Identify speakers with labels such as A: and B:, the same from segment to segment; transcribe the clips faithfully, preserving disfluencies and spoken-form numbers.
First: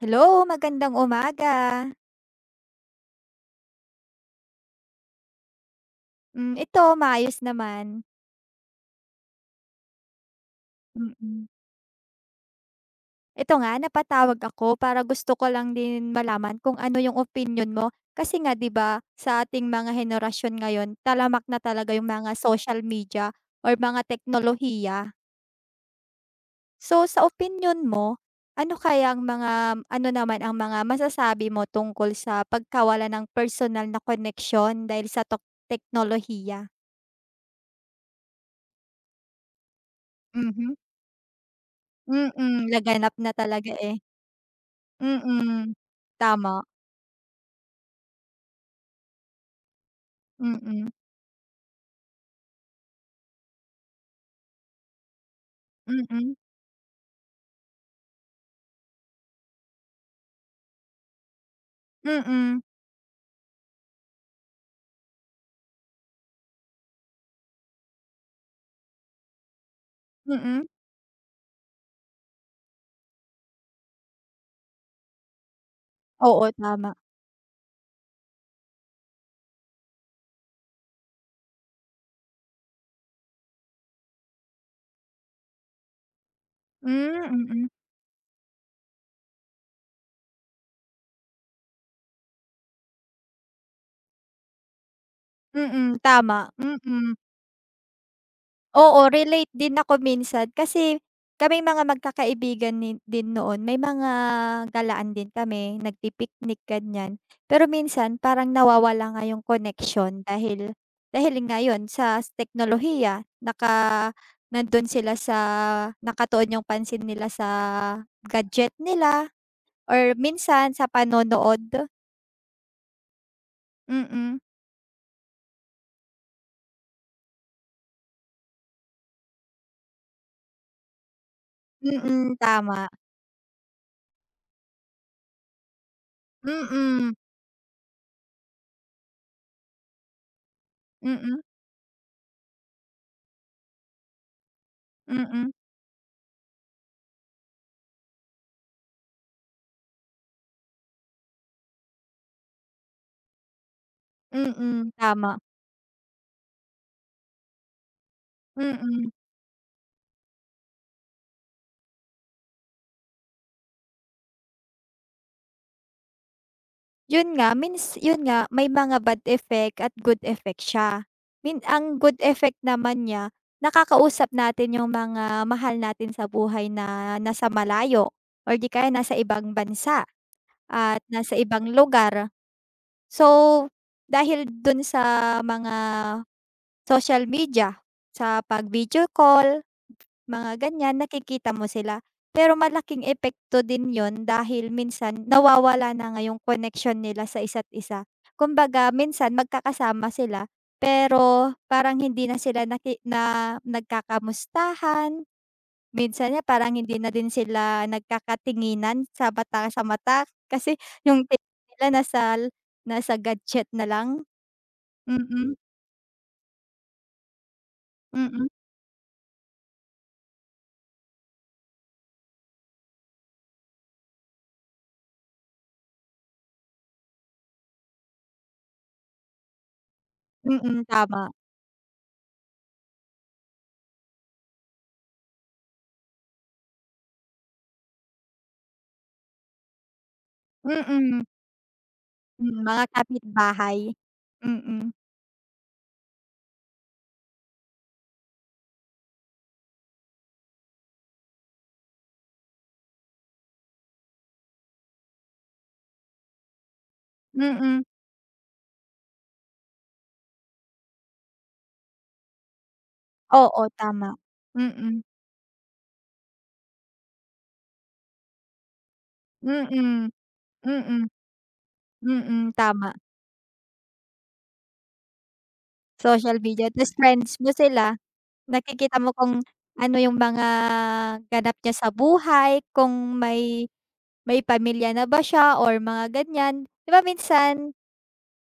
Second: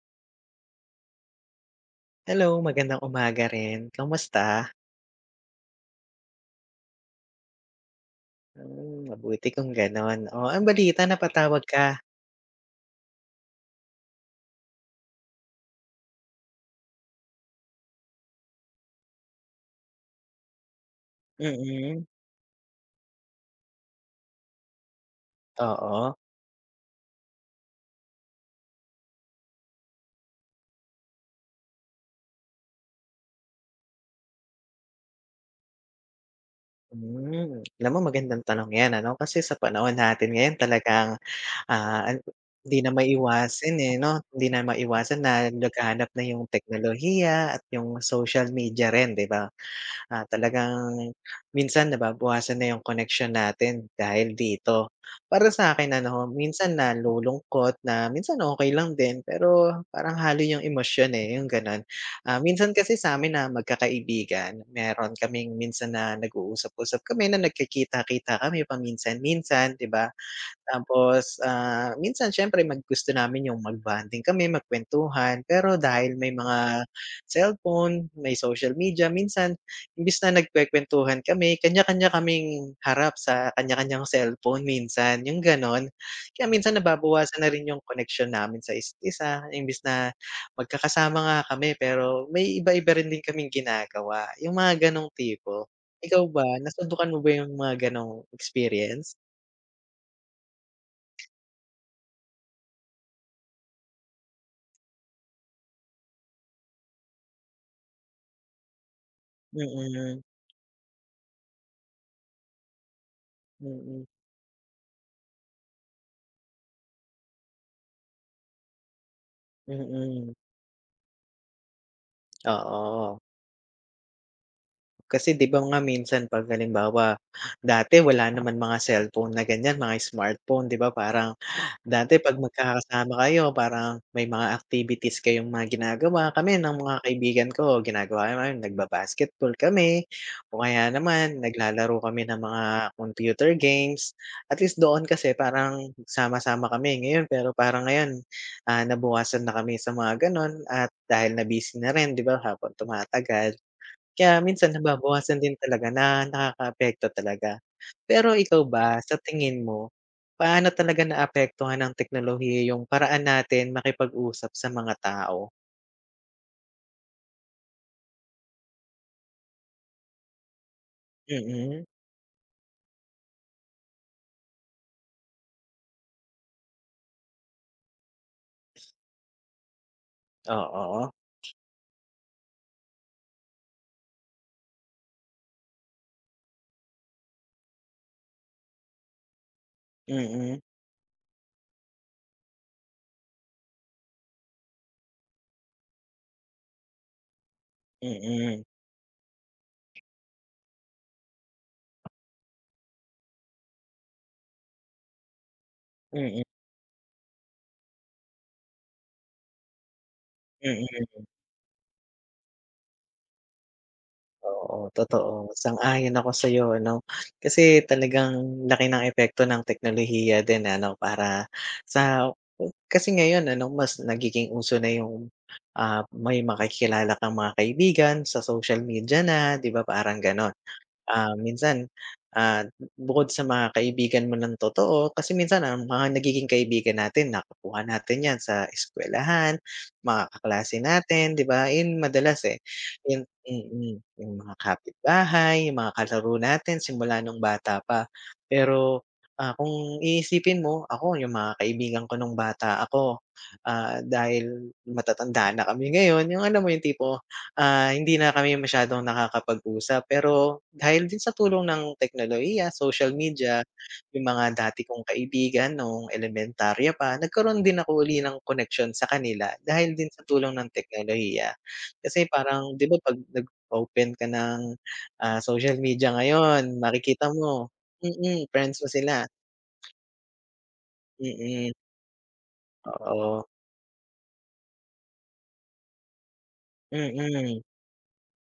A: Hello magandang umaga.
B: Hello, magandang umaga rin, kamusta?
A: Hmm, ito maayos naman.
B: Mm, mabuti kung ganon, oh, anong balita
A: Mm.
B: napatawag ka?
A: Eto nga, napatawag ako para gusto ko lang din malaman kung ano yung opinyon mo, kasi nga, 'di ba, sa ating mga henerasyon ngayon talamak na talaga
B: Mm.
A: yung mga social media or mga teknolohiya.
B: Oo.
A: So, sa opinyon mo, ano kayang mga ano naman ang mga masasabi mo tungkol sa pagkawala ng personal na koneksyon dahil sa tok teknolohiya?
B: Hmm. Alam mo, magandang tanong 'yan, ano, kasi sa panahon natin ngayon
A: Mhm.
B: talagang, ah, a
A: Mm,
B: hindi na
A: laganap na talaga,
B: maiwasin, eh,
A: eh.
B: 'no, hindi na maiwasan na
A: Mm,
B: laganap na yung
A: tama.
B: teknolohiya at yung social media rin, 'di ba. Ah,
A: Mm.
B: talagang minsan nababawasan na yung koneksyon natin dahil dito. Para sa akin, ano,
A: Mm.
B: minsan nalulungkot na minsan okey lang din, pero parang halo yung emosyon, eh, yung ganon. Ah,
A: Mm.
B: minsan kasi sa'min na magkakaibigan meron kaming minsan na nag-uusap-usap kami na nagkikita-kita kami paminsan-minsan, 'di ba.
A: Mm.
B: Tapos, ah, minsan syempre mag gusto namin yung mag-bonding kami magkwentuhan, pero dahil may
A: Oo,
B: mga
A: tama.
B: cellphone, may social media minsan imbes na nagkwekwentuhan kami kanya-kanya kaming harap sa kanya-kanyang cellphone minsan yung, ganon. Kaya minsan,
A: Hmm,
B: nababawasan na rin
A: mm.
B: yung koneksyon namin sa isa't isa, imbes na magkakasama nga kami pero may iba-iba rin din kaming ginagawa, yung mga ganong tipo.
A: Mm,
B: Ikaw ba
A: tama,
B: nasubukan
A: mm.
B: mo ba yung mga ganong experience?
A: Oo, relate din ako minsan kasi kaming mga magkakaibigan ni din noon may mga galaan din kami nagpi-picnic, ganyan. Pero minsan parang nawawala nga 'yong koneksyon
B: Mm.
A: dahil, dahil nga 'yon sa teknolohiya
B: Mm.
A: naka nandon sila sa nakatuon yung pansin nila sa gadget nila or
B: Mm.
A: minsan sa panonood.
B: Oo.
A: Mm.
B: Kasi, 'di ba nga, minsan, pag halimbawa, dati, wala naman mga cellphone na ganyan, mga smartphone. 'di ba, parang dati
A: Mm
B: pag
A: tama.
B: magkakasama kayo, parang may mga activities kayong mga ginagawa. kami ng mga
A: Mm.
B: kaibigan ko, ginagawa namin, nagba-basketball kami o kaya naman,
A: Mm.
B: naglalaro kami ng mga computer games. At least, doon kasi
A: Mm.
B: parang sama-sama kami. Ngayon, pero parang ngayon, ah, nabawasan na kami sa mga gano'n, at dahil na busy na rin 'di ba, habang tumatagal. Kaya minsan,
A: Mm
B: nababawasan
A: tama.
B: din talaga na nakakaapekto talaga. Pero ikaw ba,
A: Mm.
B: sa tingin mo, paano talaga naapektuhan ang teknolohiya yung paraan natin makipag-usap sa mga tao?
A: 'Yun nga, means, 'yun nga, may mga bad effect at good effect siya. Mean,
B: Mm.
A: ang good effect naman niya nakakausap natin yung mga mahal natin sa buhay na nasa malayo, or 'di kaya nasa ibang bansa
B: Oh
A: at
B: oo.
A: nasa ibang lugar. So dahil dun sa mga social media, sa pag-video call, mga
B: Mm.
A: ganyan nakikita mo sila. Pero malaking epekto din 'yun dahil minsan nawawala na nga 'yong koneksyon nila sa isa't isa.
B: Mm.
A: Kumbaga, minsan, magkakasama sila pero parang hindi na sila naki na nagkakamustahan. Minsan nga,
B: Mm.
A: parang hindi na din sila nagkakatinginan sa bata sa mata kasi
B: Mm.
A: yung tingin nila nasa nasa gadget na lang.
B: Oo,
A: Hmm,
B: totoo,
A: hmm.
B: sang-ayon ako sa'yo. Ano, kasi,
A: Mm.
B: talagang laki ng epekto ng teknolohiya din na, ano, para sa kasi ngayon, ano ,mas nagiging uso na 'yung, ah, may makikilala kang mga kaibigan sa social media na, 'di ba, parang gano'n.
A: Mm tama.
B: Ah, minsan, ah, bukod sa mga kaibigan mo ng totoo kasi minsan ang mga nagiging kaibigan natin, nakakuha natin 'yan sa eskuwelahan, mga kaklase
A: Mm.
B: natin 'di ba yun madalas, eh,
A: Hmm mga
B: 'yun. Mhm,
A: kapitbahay,
B: mhm. 'Yung mga
A: mm.
B: kapitbahay, 'yung mga kalaro natin simula nung bata pa. Pero, ah, kung iisipin mo, ako, 'yung mga kaibigan ko nung bata ako, ah, dahil matatanda na kami ngayon, 'yung alam mo 'yung tipo,
A: Mm.
B: ah, hindi na kami masyadong nakakapag-usap. Pero dahil din sa tulong ng teknolohiya, social media,
A: Oo tama,
B: 'yung mga dati
A: mm.
B: kong kaibigan nung elementarya pa, nagkaroon din ako uli ng koneksyon sa kanila dahil din
A: Mm.
B: sa tulong ng
A: Mm.
B: teknolohiya kasi
A: Mm,
B: parang. 'di ba,
A: tama.
B: pag nag-open ka ng, ah, social media
A: Social media,
B: ngayon,
A: tas
B: makikita
A: friends mo
B: mo
A: sila.
B: hmm, hmm friends mo
A: Nakikita mo
B: sila.
A: kung ano yung mga ganap niya
B: Mm.
A: sa buhay, kung
B: Oo.
A: may may pamilya na ba siya, or mga ganyan 'di ba,
B: Mm.
A: minsan,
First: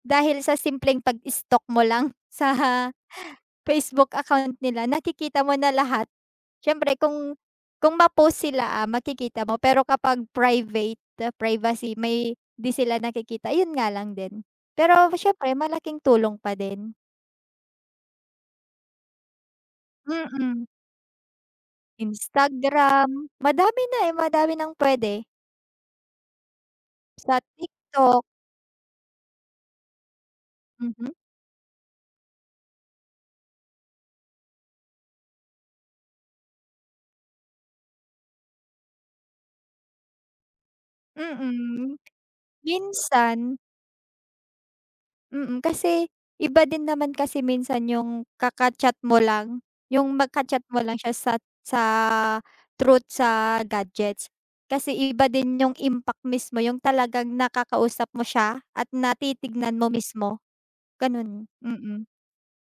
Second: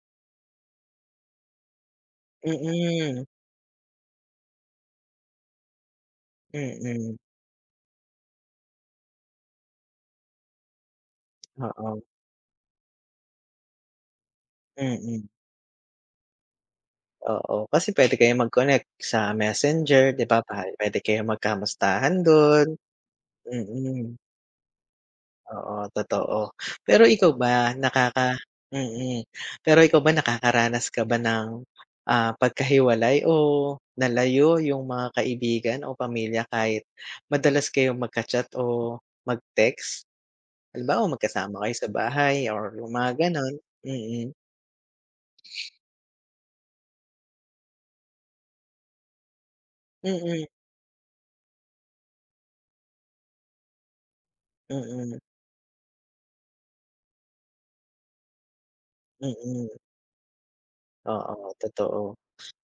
A: dahil sa simpleng pag-stalk mo lang sa
B: Mm.
A: Facebook account nila, nakikita mo na lahat. Siyempre
B: Mm.
A: kung kung ma-post sila, makikita mo. Pero kapag private, privacy
B: Oo.
A: may 'di sila nakikita. 'Yun nga lang din, pero
B: Mm.
A: siyempre, malaking tulong pa din.
B: Oo kasi pwede kayong mag-connect sa Messenger, 'di ba,
A: Mm.
B: pwede kayong magkamustahan dun,
A: Instagram, madami na eh,
B: mm.
A: madami ng pwede.
B: Oo totoo, pero ikaw
A: Sa
B: ba,
A: TikTok.
B: nakaka mm, pero ikaw ba nakakaranas ka
A: Mhm.
B: ba ng, ah, pagkahiwalay o nalayo yung mga kaibigan o pamilya kahit madalas kayong magka-chat o mag-text? Halimbawa magkasama kayo sa
A: Mm,
B: bahay or yung mga ganun,
A: minsan.
B: mm.
A: Mm, kasi iba din naman kasi minsan yung kaka-chat mo lang yung
B: Mm.
A: magka-chat mo lang siya sa sa truth sa gadgets kasi
B: Mm.
A: iba din yung impact mismo yung talagang nakakausap mo siya at
B: Mm.
A: natitignan mo mismo. Ganun,
B: Oo
A: mm.
B: totoo,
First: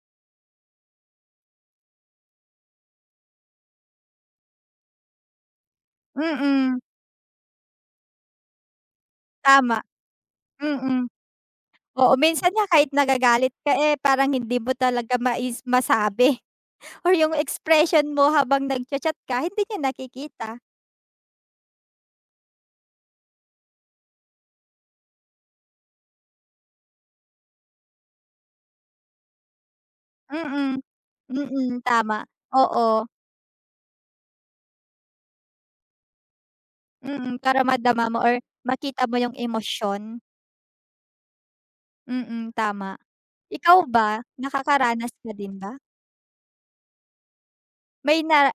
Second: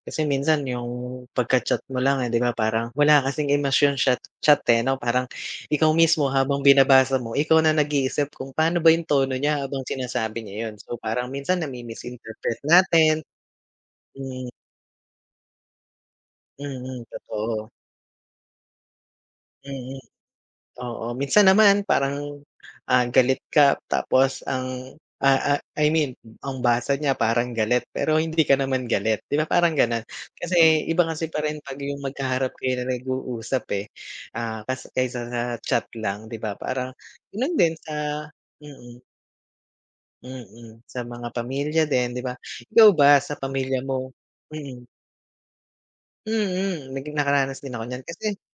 B: kasi minsan yung pagkachat mo lang, eh, 'di ba, parang wala kasing emosyon chat-chat, eh, parang ikaw mismo habang
A: Mm.
B: binabasa mo ikaw na nag-iisip kung pano ba yung tono niya
A: Tama,
B: habang sinasabi niya yun, so,
A: mm.
B: parang minsan
A: Oo, minsan nga
B: namimis-interpret
A: kahit
B: natin.
A: nagagalit ka, eh, parang
B: Mm.
A: hindi mo talaga mai masabi
B: Mm,
A: or yung
B: totoo.
A: expression mo habang nagcha-chat ka hindi niya
B: Mm.
A: nakikita.
B: Oo, minsan naman parang, ah, galit ka tapos ang, ah ah I mean ang basa niya parang galit pero hindi ka naman galit, 'di ba, parang gano'n,
A: Mm,
B: kasi iba kasi pa rin pag
A: mm.
B: yung
A: Tama,
B: magkaharap kayo na
A: oo.
B: nag-uusap, eh, ah, kas kaysa sa chat lang, 'di ba, parang
A: Mm,
B: yun
A: para
B: din
A: madama mo
B: sa
A: or
B: mm.
A: makita mo yung emosyon.
B: Mm, sa mga pamilya din, 'di ba,
A: Mm,
B: ikaw
A: tama.
B: ba sa
A: Ikaw
B: pamilya mo
A: ba
B: mm.
A: nakakaranas ka din ba?
B: Mm, naging nakaranas din ako niyan
A: May
B: kasi.
A: na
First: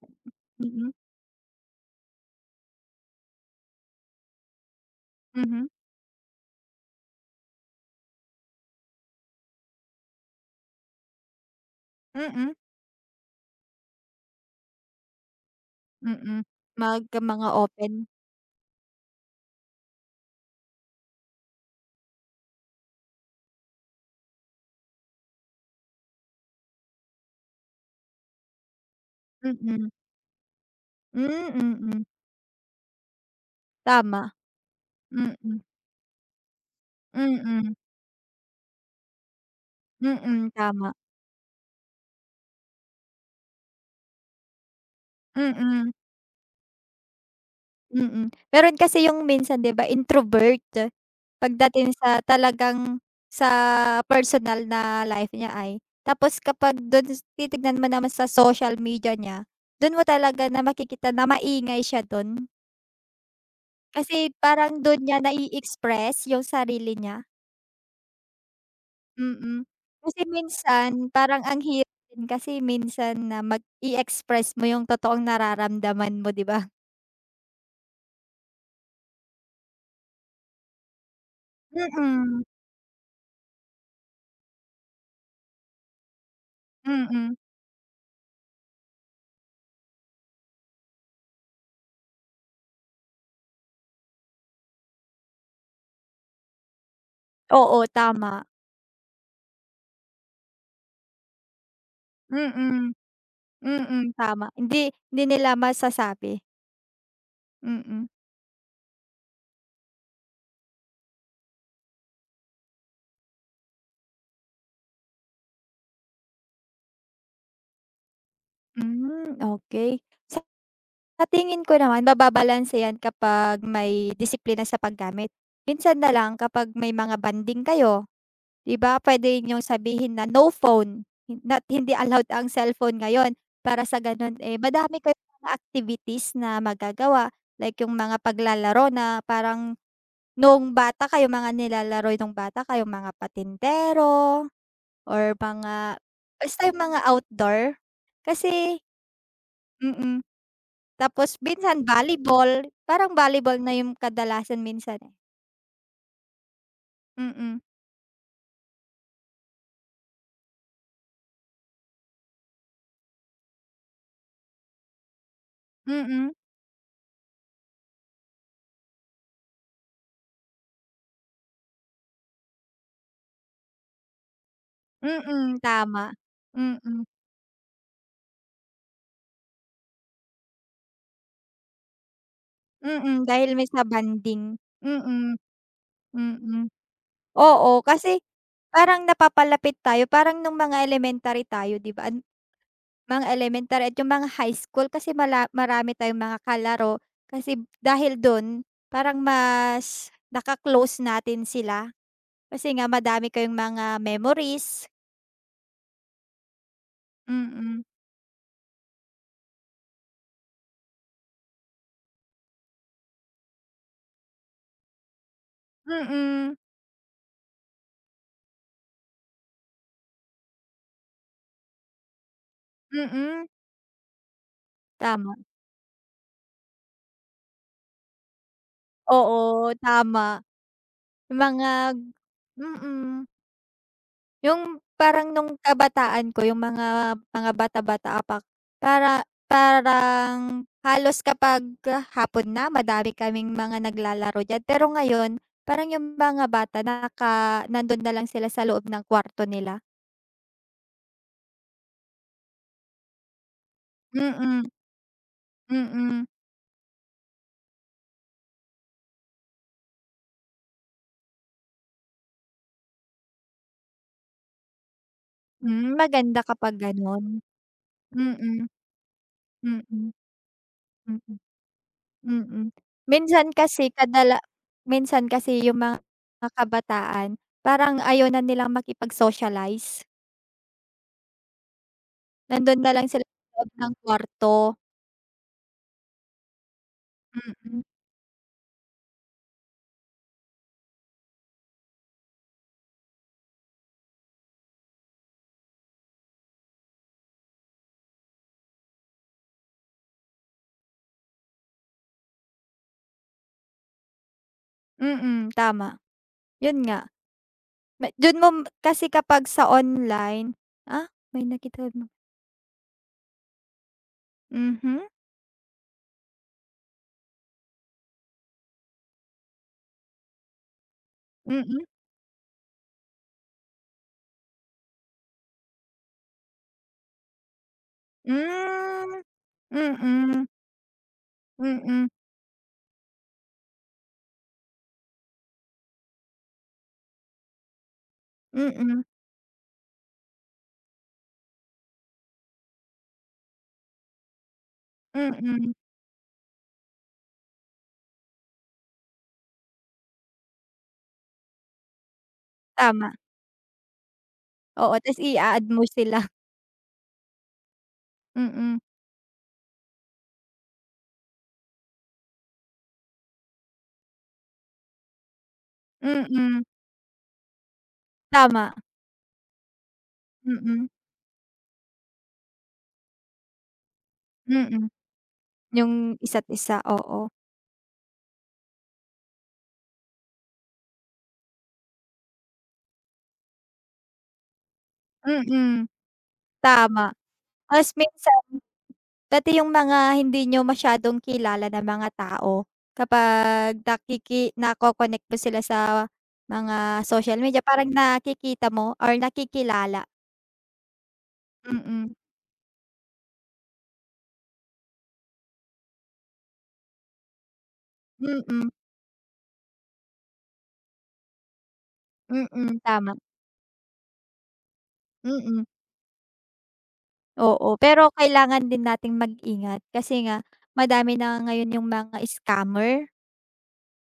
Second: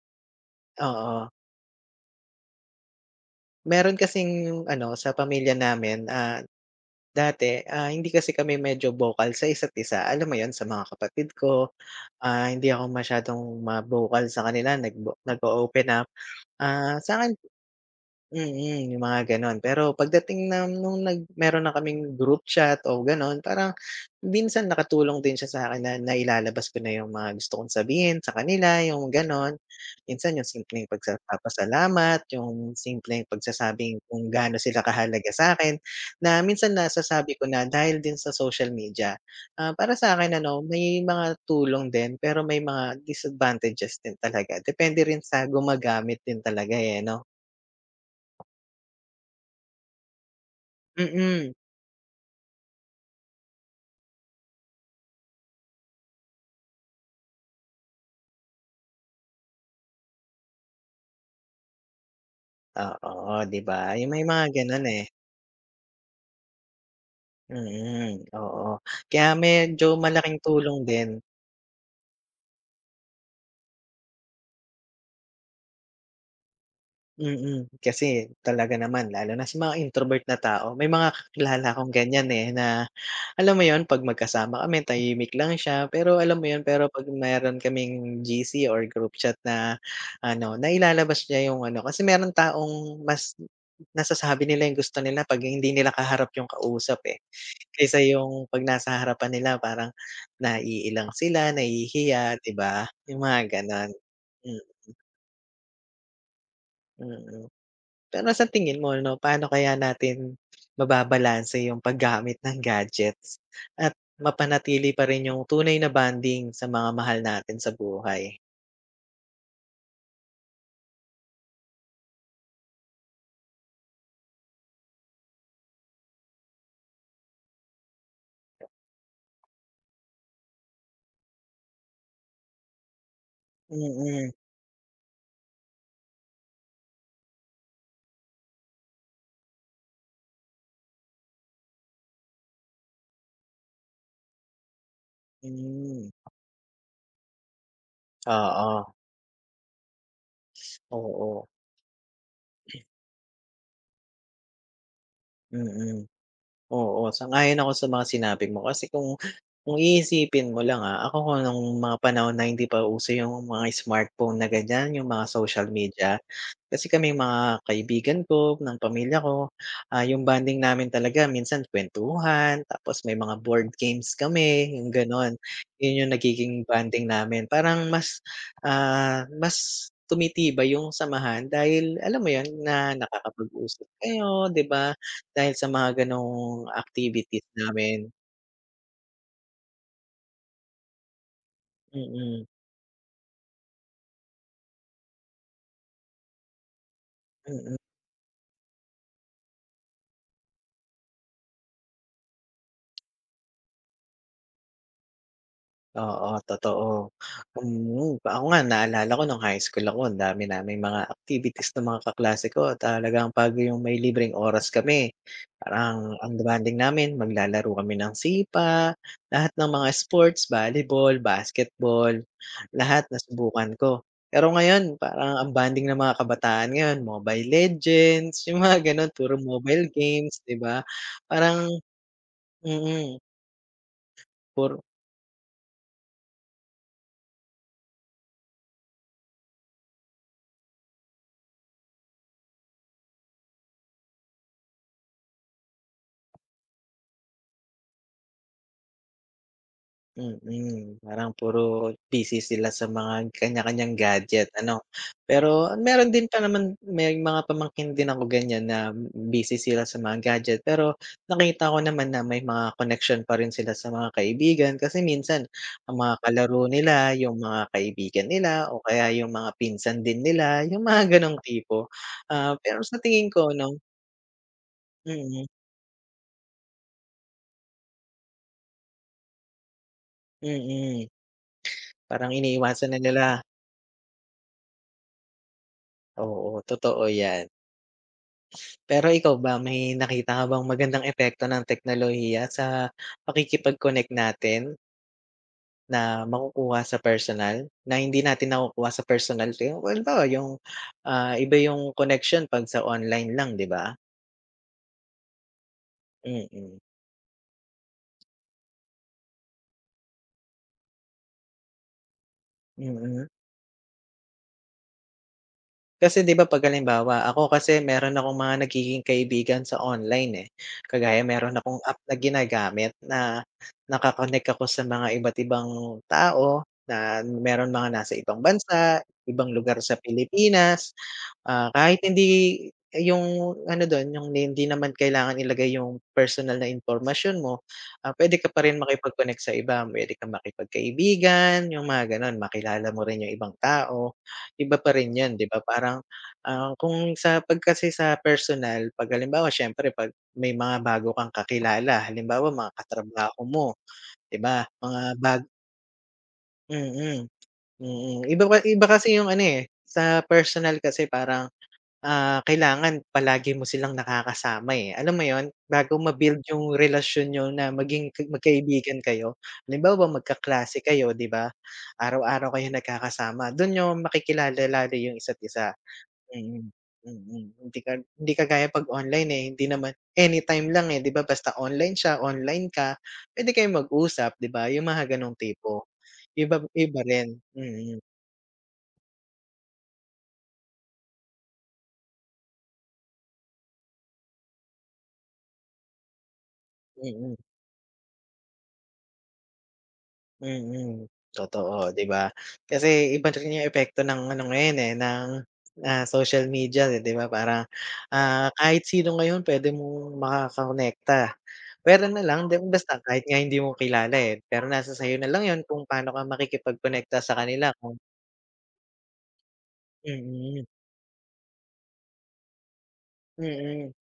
A: mhm.
B: Oo. Meron kasing ano sa pamilya
A: Mhm.
B: namin, ah, dati, ah, hindi kasi kami medyo vocal sa isa't isa, alam mo 'yun, sa mga kapatid ko, ah,
A: Mm.
B: hindi ako masyadong ma-vocal sa kanila, nag nag-o-open up.
A: Mm,
B: Ah,
A: magka
B: sa'kin
A: mga open.
B: mm, 'yung mga gano'n, pero pagdating na no'ng nag meron na kaming group chat o gano'n, parang minsan nakatulong din siya sa'kin na nailalabas ko na 'yung mga gusto kong sabihin sa kanila, 'yung gano'n.
A: Mm.
B: Minsan 'yung simpleng pagsa
A: Hmm, mm.
B: pagpapasalamat, 'yung simpleng pagsasabing kung
A: Tama,
B: gaano sila kahalaga
A: mm.
B: sa'kin, na minsan nasasabi ko na
A: Mm.
B: dahil din sa social media. Ah, para sa'kin
A: Mm,
B: ano,
A: tama.
B: may mga tulong din, pero may mga disadvantages din talaga, depende rin sa
A: Mm.
B: gumagamit din talaga, eh, 'no.
A: Mm, meron kasi 'yung minsan di ba, introvert
B: Mm.
A: pagdating sa talagang sa personal na life niya ay, tapos kapag do'n titignan mo naman sa social media niya do'n mo talaga na makikita na maingay siya do'n.
B: Oo, 'di ba, 'yung may
A: Kasi
B: mga
A: parang
B: gano'n,
A: do'n
B: eh.
A: niya nai-express 'yung sarili niya.
B: Mm, oo, kaya
A: Mm,
B: medyo
A: kasi
B: malaking tulong
A: minsan
B: din.
A: parang ang hirap din kasi minsan na mag i-express mo 'yung totoong nararamdaman mo, 'di ba?
B: Mm, kasi talaga naman lalo na sa mga introvert na tao. May mga kakilala akong ganiyan,
A: Mm.
B: eh, na alam mo 'yun 'pag magkasama kami, tahimik lang siya, pero alam mo 'yun, pero 'pag
A: Mm.
B: meron kaming G-C or group chat na ano, nailalabas niya 'yung ano, kasi meron taong mas m m nasasabi nila 'yung gusto nila 'pag hindi nila kaharap 'yung kausap, eh,
A: Oo,
B: kaysa
A: tama.
B: 'yung 'pag nasa harapan nila parang naiilang sila, nahihiya, 'di ba,
A: Mm.
B: 'yung mga gano'n.
A: Mm, tama hindi,
B: Mm.
A: hindi nila masasabi.
B: Mm.
A: Mm.
B: Pero sa tingin mo ano, paano kaya natin mababalanse 'yung paggamit ng gadgets at mapanatili pa rin 'yung tunay na bonding sa mga mahal natin sa buhay?
A: Hmm, okey. Sa sa tingin ko naman mababalanse 'yan kapag may disiplina sa paggamit, minsan na lang kapag may mga bonding kayo, 'di ba, puwede niyong sabihin na, no phone, hin not hindi allowed ang cellphone ngayon, para sa
B: Mm.
A: gano'n, eh, madami kayong mga activities na magagawa, like 'yung mga paglalaro na parang no'ng bata kayo mga nilalaro niyo no'ng bata kayo, mga patintero or mga
B: Hmm.
A: basta mga outdoor, kasi
B: Oo.
A: Mm. Tapos
B: Oo.
A: minsan volleyball, parang volleyball na 'yung kadalasan minsan, eh.
B: Mm. Oo, sang-ayon
A: Mm.
B: ako sa mga sinabi mo kasi kung kung iisipin mo lang, ah, ako kung nung mga panahon na hindi pa uso yung mga smartphone na ganiyan, yung mga social media,
A: Mm.
B: kasi kaming mga kaibigan ko, ng pamilya ko, ah, yung bonding namin talaga minsan kuwentuhan tapos may mga board games kami, yung gano'n.
A: Mm,
B: 'Yon yung
A: tama.
B: nagiging
A: Mm.
B: bonding namin, parang mas, ah, mas tumitibay yung samahan dahil alam mo 'yon, na
A: Mm, dahil may sa
B: nakakapag-usap kayo
A: bonding.
B: 'di ba,
A: Mm.
B: dahil sa mga
A: Mm.
B: gano'ng activities
A: Oo,
B: namin.
A: kasi parang napapalapit tayo. Parang nung mga elementary tayo 'di ba an
B: Mm.
A: mga elementary at yung mga high school kasi mala marami tayong mga kalaro kasi
B: Mm.
A: dahil do'n parang mas naka-close natin sila kasi nga madami kayong mga memories.
B: Oo, totoo,
A: Mm.
B: mm. Ako nga naalala ko no'ng high school ako, ang dami naming mga activities nung mga kaklase ko. Talagang 'pag yung may libreng oras kami, parang ang
A: Mm.
B: bonding namin maglalaro kami ng sipa, lahat ng mga sports, volleyball, basketball, lahat
A: Mm.
B: nasubukan ko. Pero ngayon
A: Tama.
B: parang ang bonding ng mga kabataan ngayon, Mobile Legends yung mga gano'n, puro
A: Oo,
B: mobile
A: tama.
B: games 'di ba parang
A: Mga
B: mm.
A: mm. Yung
B: Puro
A: parang nung kabataan ko, yung mga mga bata-bata pa para parang halos kapag hapon na madami kaming mga naglalaro diyan, pero ngayon parang yung mga bata naka nando'n na lang sila sa loob ng kuwarto nila.
B: Mm parang puro busy sila sa mga kanya-kanyang gadget,
A: Mm.
B: ano? Pero, meron din
A: Mm.
B: pa naman may mga pamangkin din ako ganyan na busy sila sa mga gadget, pero nakita ko naman na may mga connection pa rin sila sa mga kaibigan kasi minsan ang
A: Hmm,
B: mga
A: maganda
B: kalaro
A: kapag
B: nila 'yung
A: ganon.
B: mga kaibigan,
A: Mm.
B: nila o kaya 'yung mga
A: Mm.
B: pinsan din nila, 'yung mga
A: Mm.
B: ganong tipo. Ah,
A: Mm.
B: pero sa tingin
A: Minsan
B: ko no
A: kasi kadala minsan
B: Mm.
A: kasi 'yung mga kabataan parang ayaw na nilang makipag-socialize.
B: Mm. Parang
A: Nandun
B: iniiwasan
A: na
B: na
A: lang sila sa
B: nila.
A: loob ng kwarto.
B: Oo, totoo 'yan.
A: Mm.
B: Pero ikaw ba may nakita ka bang magandang epekto ng teknolohiya sa pakikipag-connect natin? Na makukuha sa personal, na hindi natin nakukuha sa personal kayo? Well, halimbawa yung, ah, iba 'yung connection 'pag sa online lang 'di ba?
A: Mm, tama
B: Mm.
A: 'yun nga. Ma dun mo kasi kapag sa online ah, may nakita 'no?
B: Mm.
A: Mhm.
B: Kasi, 'di ba, 'pag halimbawa ako kasi meron akong mga nagiging kaibigan sa online, eh, kagaya meron
A: Mm.
B: akong app na ginagamit na naka-konek ako sa mga iba't ibang tao, na meron mga nasa ibang bansa,
A: Hmm,
B: ibang lugar sa
A: mm.
B: Pilipinas, ah, kahit
A: Mm.
B: hindi yung ano dun, yung ni hindi naman kailangan ilagay yung personal na impormasyon mo, ah, pwede ka pa rin
A: Mm.
B: makipag-konek sa iba, pwede kang makipagkaibigan yung mga, gano'n. Makilala mo rin yung ibang tao, iba pa rin yun, 'di ba,
A: Mm.
B: parang, ah, kung sa 'pag kasi sa personal 'pag halimbawa siyempre pag may mga bago kang kakilala halimbawa mga
A: Tama.
B: katrabaho mo, 'di ba,
A: Oo,
B: mga
A: ta's
B: bag
A: i-a-add mo sila.
B: Mm, mm, ibaba
A: Mm.
B: iba kasi yung ano, eh, sa personal kasi parang, ah, kailangan palagi mo silang nakakasama, eh, alam mo yun, bago ma-build
A: Mm.
B: yung relasyon niyo na maging
A: Tama.
B: magkaibigan kayo. Halimbawa magkaklase
A: Mm.
B: kayo, 'di ba, araw-araw kayo nagkakasama dun nyo makikilala
A: Mm.
B: lalo yung isa't isa.
A: Yung isa't
B: Mm,
A: isa, oo.
B: mm. Hindi ka hindi kagaya pag online, eh, hindi naman anytime lang, eh, 'di ba, basta online siya, online ka, pwede kayong mag-usap, 'di ba, yung mga ganong tipo,
A: Mm.
B: iba iba
A: Tama,
B: rin,
A: ta's
B: mm.
A: minsan, pati yung mga hindi niyo masyadong kilala na mga tao, kapag nakiki nakokonek mo sila sa mga social
B: Mm.
A: media parang nakikita mo or nakikilala.
B: Mm, totoo, 'di
A: Mm.
B: ba. Kasi iba rin yung epekto ng ano ngayon yun, eh, ng, ah, social media, 'di ba, parang, ah,
A: Mm.
B: kahit sino ngayon pwede mong makakonekta, pwera na lang di
A: Mm,
B: basta
A: tama.
B: kahit nga hindi mo kilala, eh, pero nasa sa'yo nalang yun
A: Mm.
B: kung pano ka makikipagkonekta sa kanila
A: Oo,
B: kung
A: pero kailangan din nating mag-ingat kasi nga
B: Mm.
A: madami na ngayon yung mga scammer.
B: Mm.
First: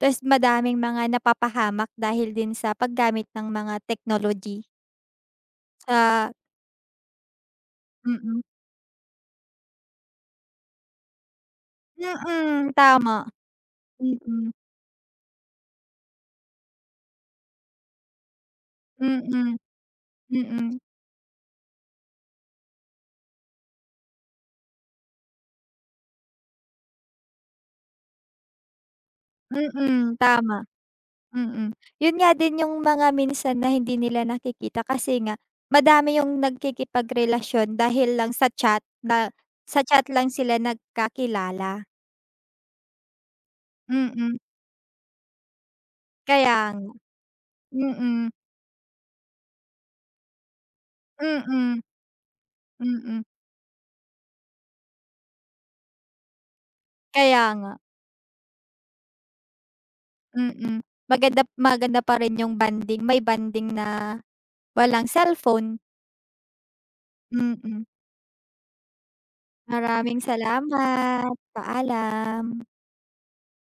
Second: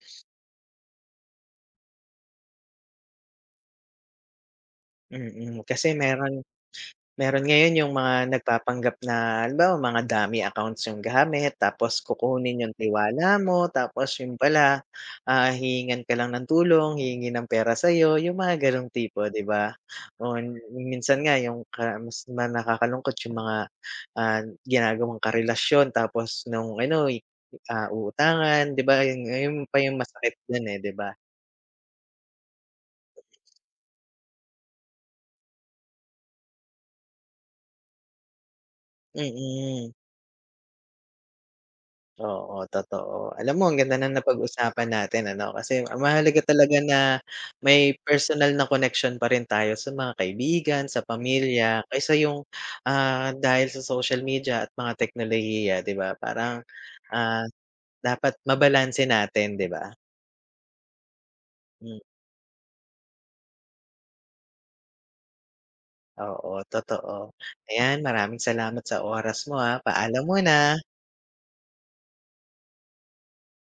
A: Ta's madaming mga napapahamak dahil din sa paggamit ng mga technology.
B: Mm, kasi
A: Ah.
B: meron meron ngayon yung mga
A: Mm.
B: nagpapanggap na halimbawa mga dummy accounts yung gamit tapos kukunin
A: Mm,
B: yung
A: tama.
B: tiwala mo tapos yun
A: Mm.
B: pala, ah, hihingan ka lang ng tulong, hihingi ng pera sa'yo, yung mga ganong tipo, 'di
A: Mm,
B: ba. O yun,
A: mm.
B: kung minsan nga yung kamis di ba nakakalungkot yung mga, ah, ginagawang karelasyon tapos nung ano'y, ah, uutangan, 'di ba, yun, ayun pa yung
A: Mm,
B: masakit
A: tama.
B: dun eh, 'di ba.
A: Mm, yun nga din yung mga minsan na hindi nila nakikita kasi nga madami yung nagkikipagrelasyon dahil lang sa chat na sa
B: Mm.
A: chat lang sila nagkakilala.
B: Oo, totoo. Alam mo ang ganda ng
A: Mm.
B: napag-usapan natin, ano, kasi mahalaga
A: Kaya
B: talaga
A: nga,
B: na may
A: mm.
B: personal na connection pa rin tayo sa mga kaibigan, sa
A: Mm.
B: pamilya kaysa yung,
A: Mm.
B: ah, dahil sa social media at mga teknolohiya, 'di ba, parang, ah,
A: Kaya nga.
B: dapat mabalanse natin, 'di ba.
A: Mm, maganda maganda
B: Mm.
A: pa rin yung bonding may bonding na walang cellphone.
B: Oo, totoo.
A: Mm.
B: Ayan, maraming salamat sa oras mo, ah,
A: Maraming
B: paalam muna.
A: salamat, paalam.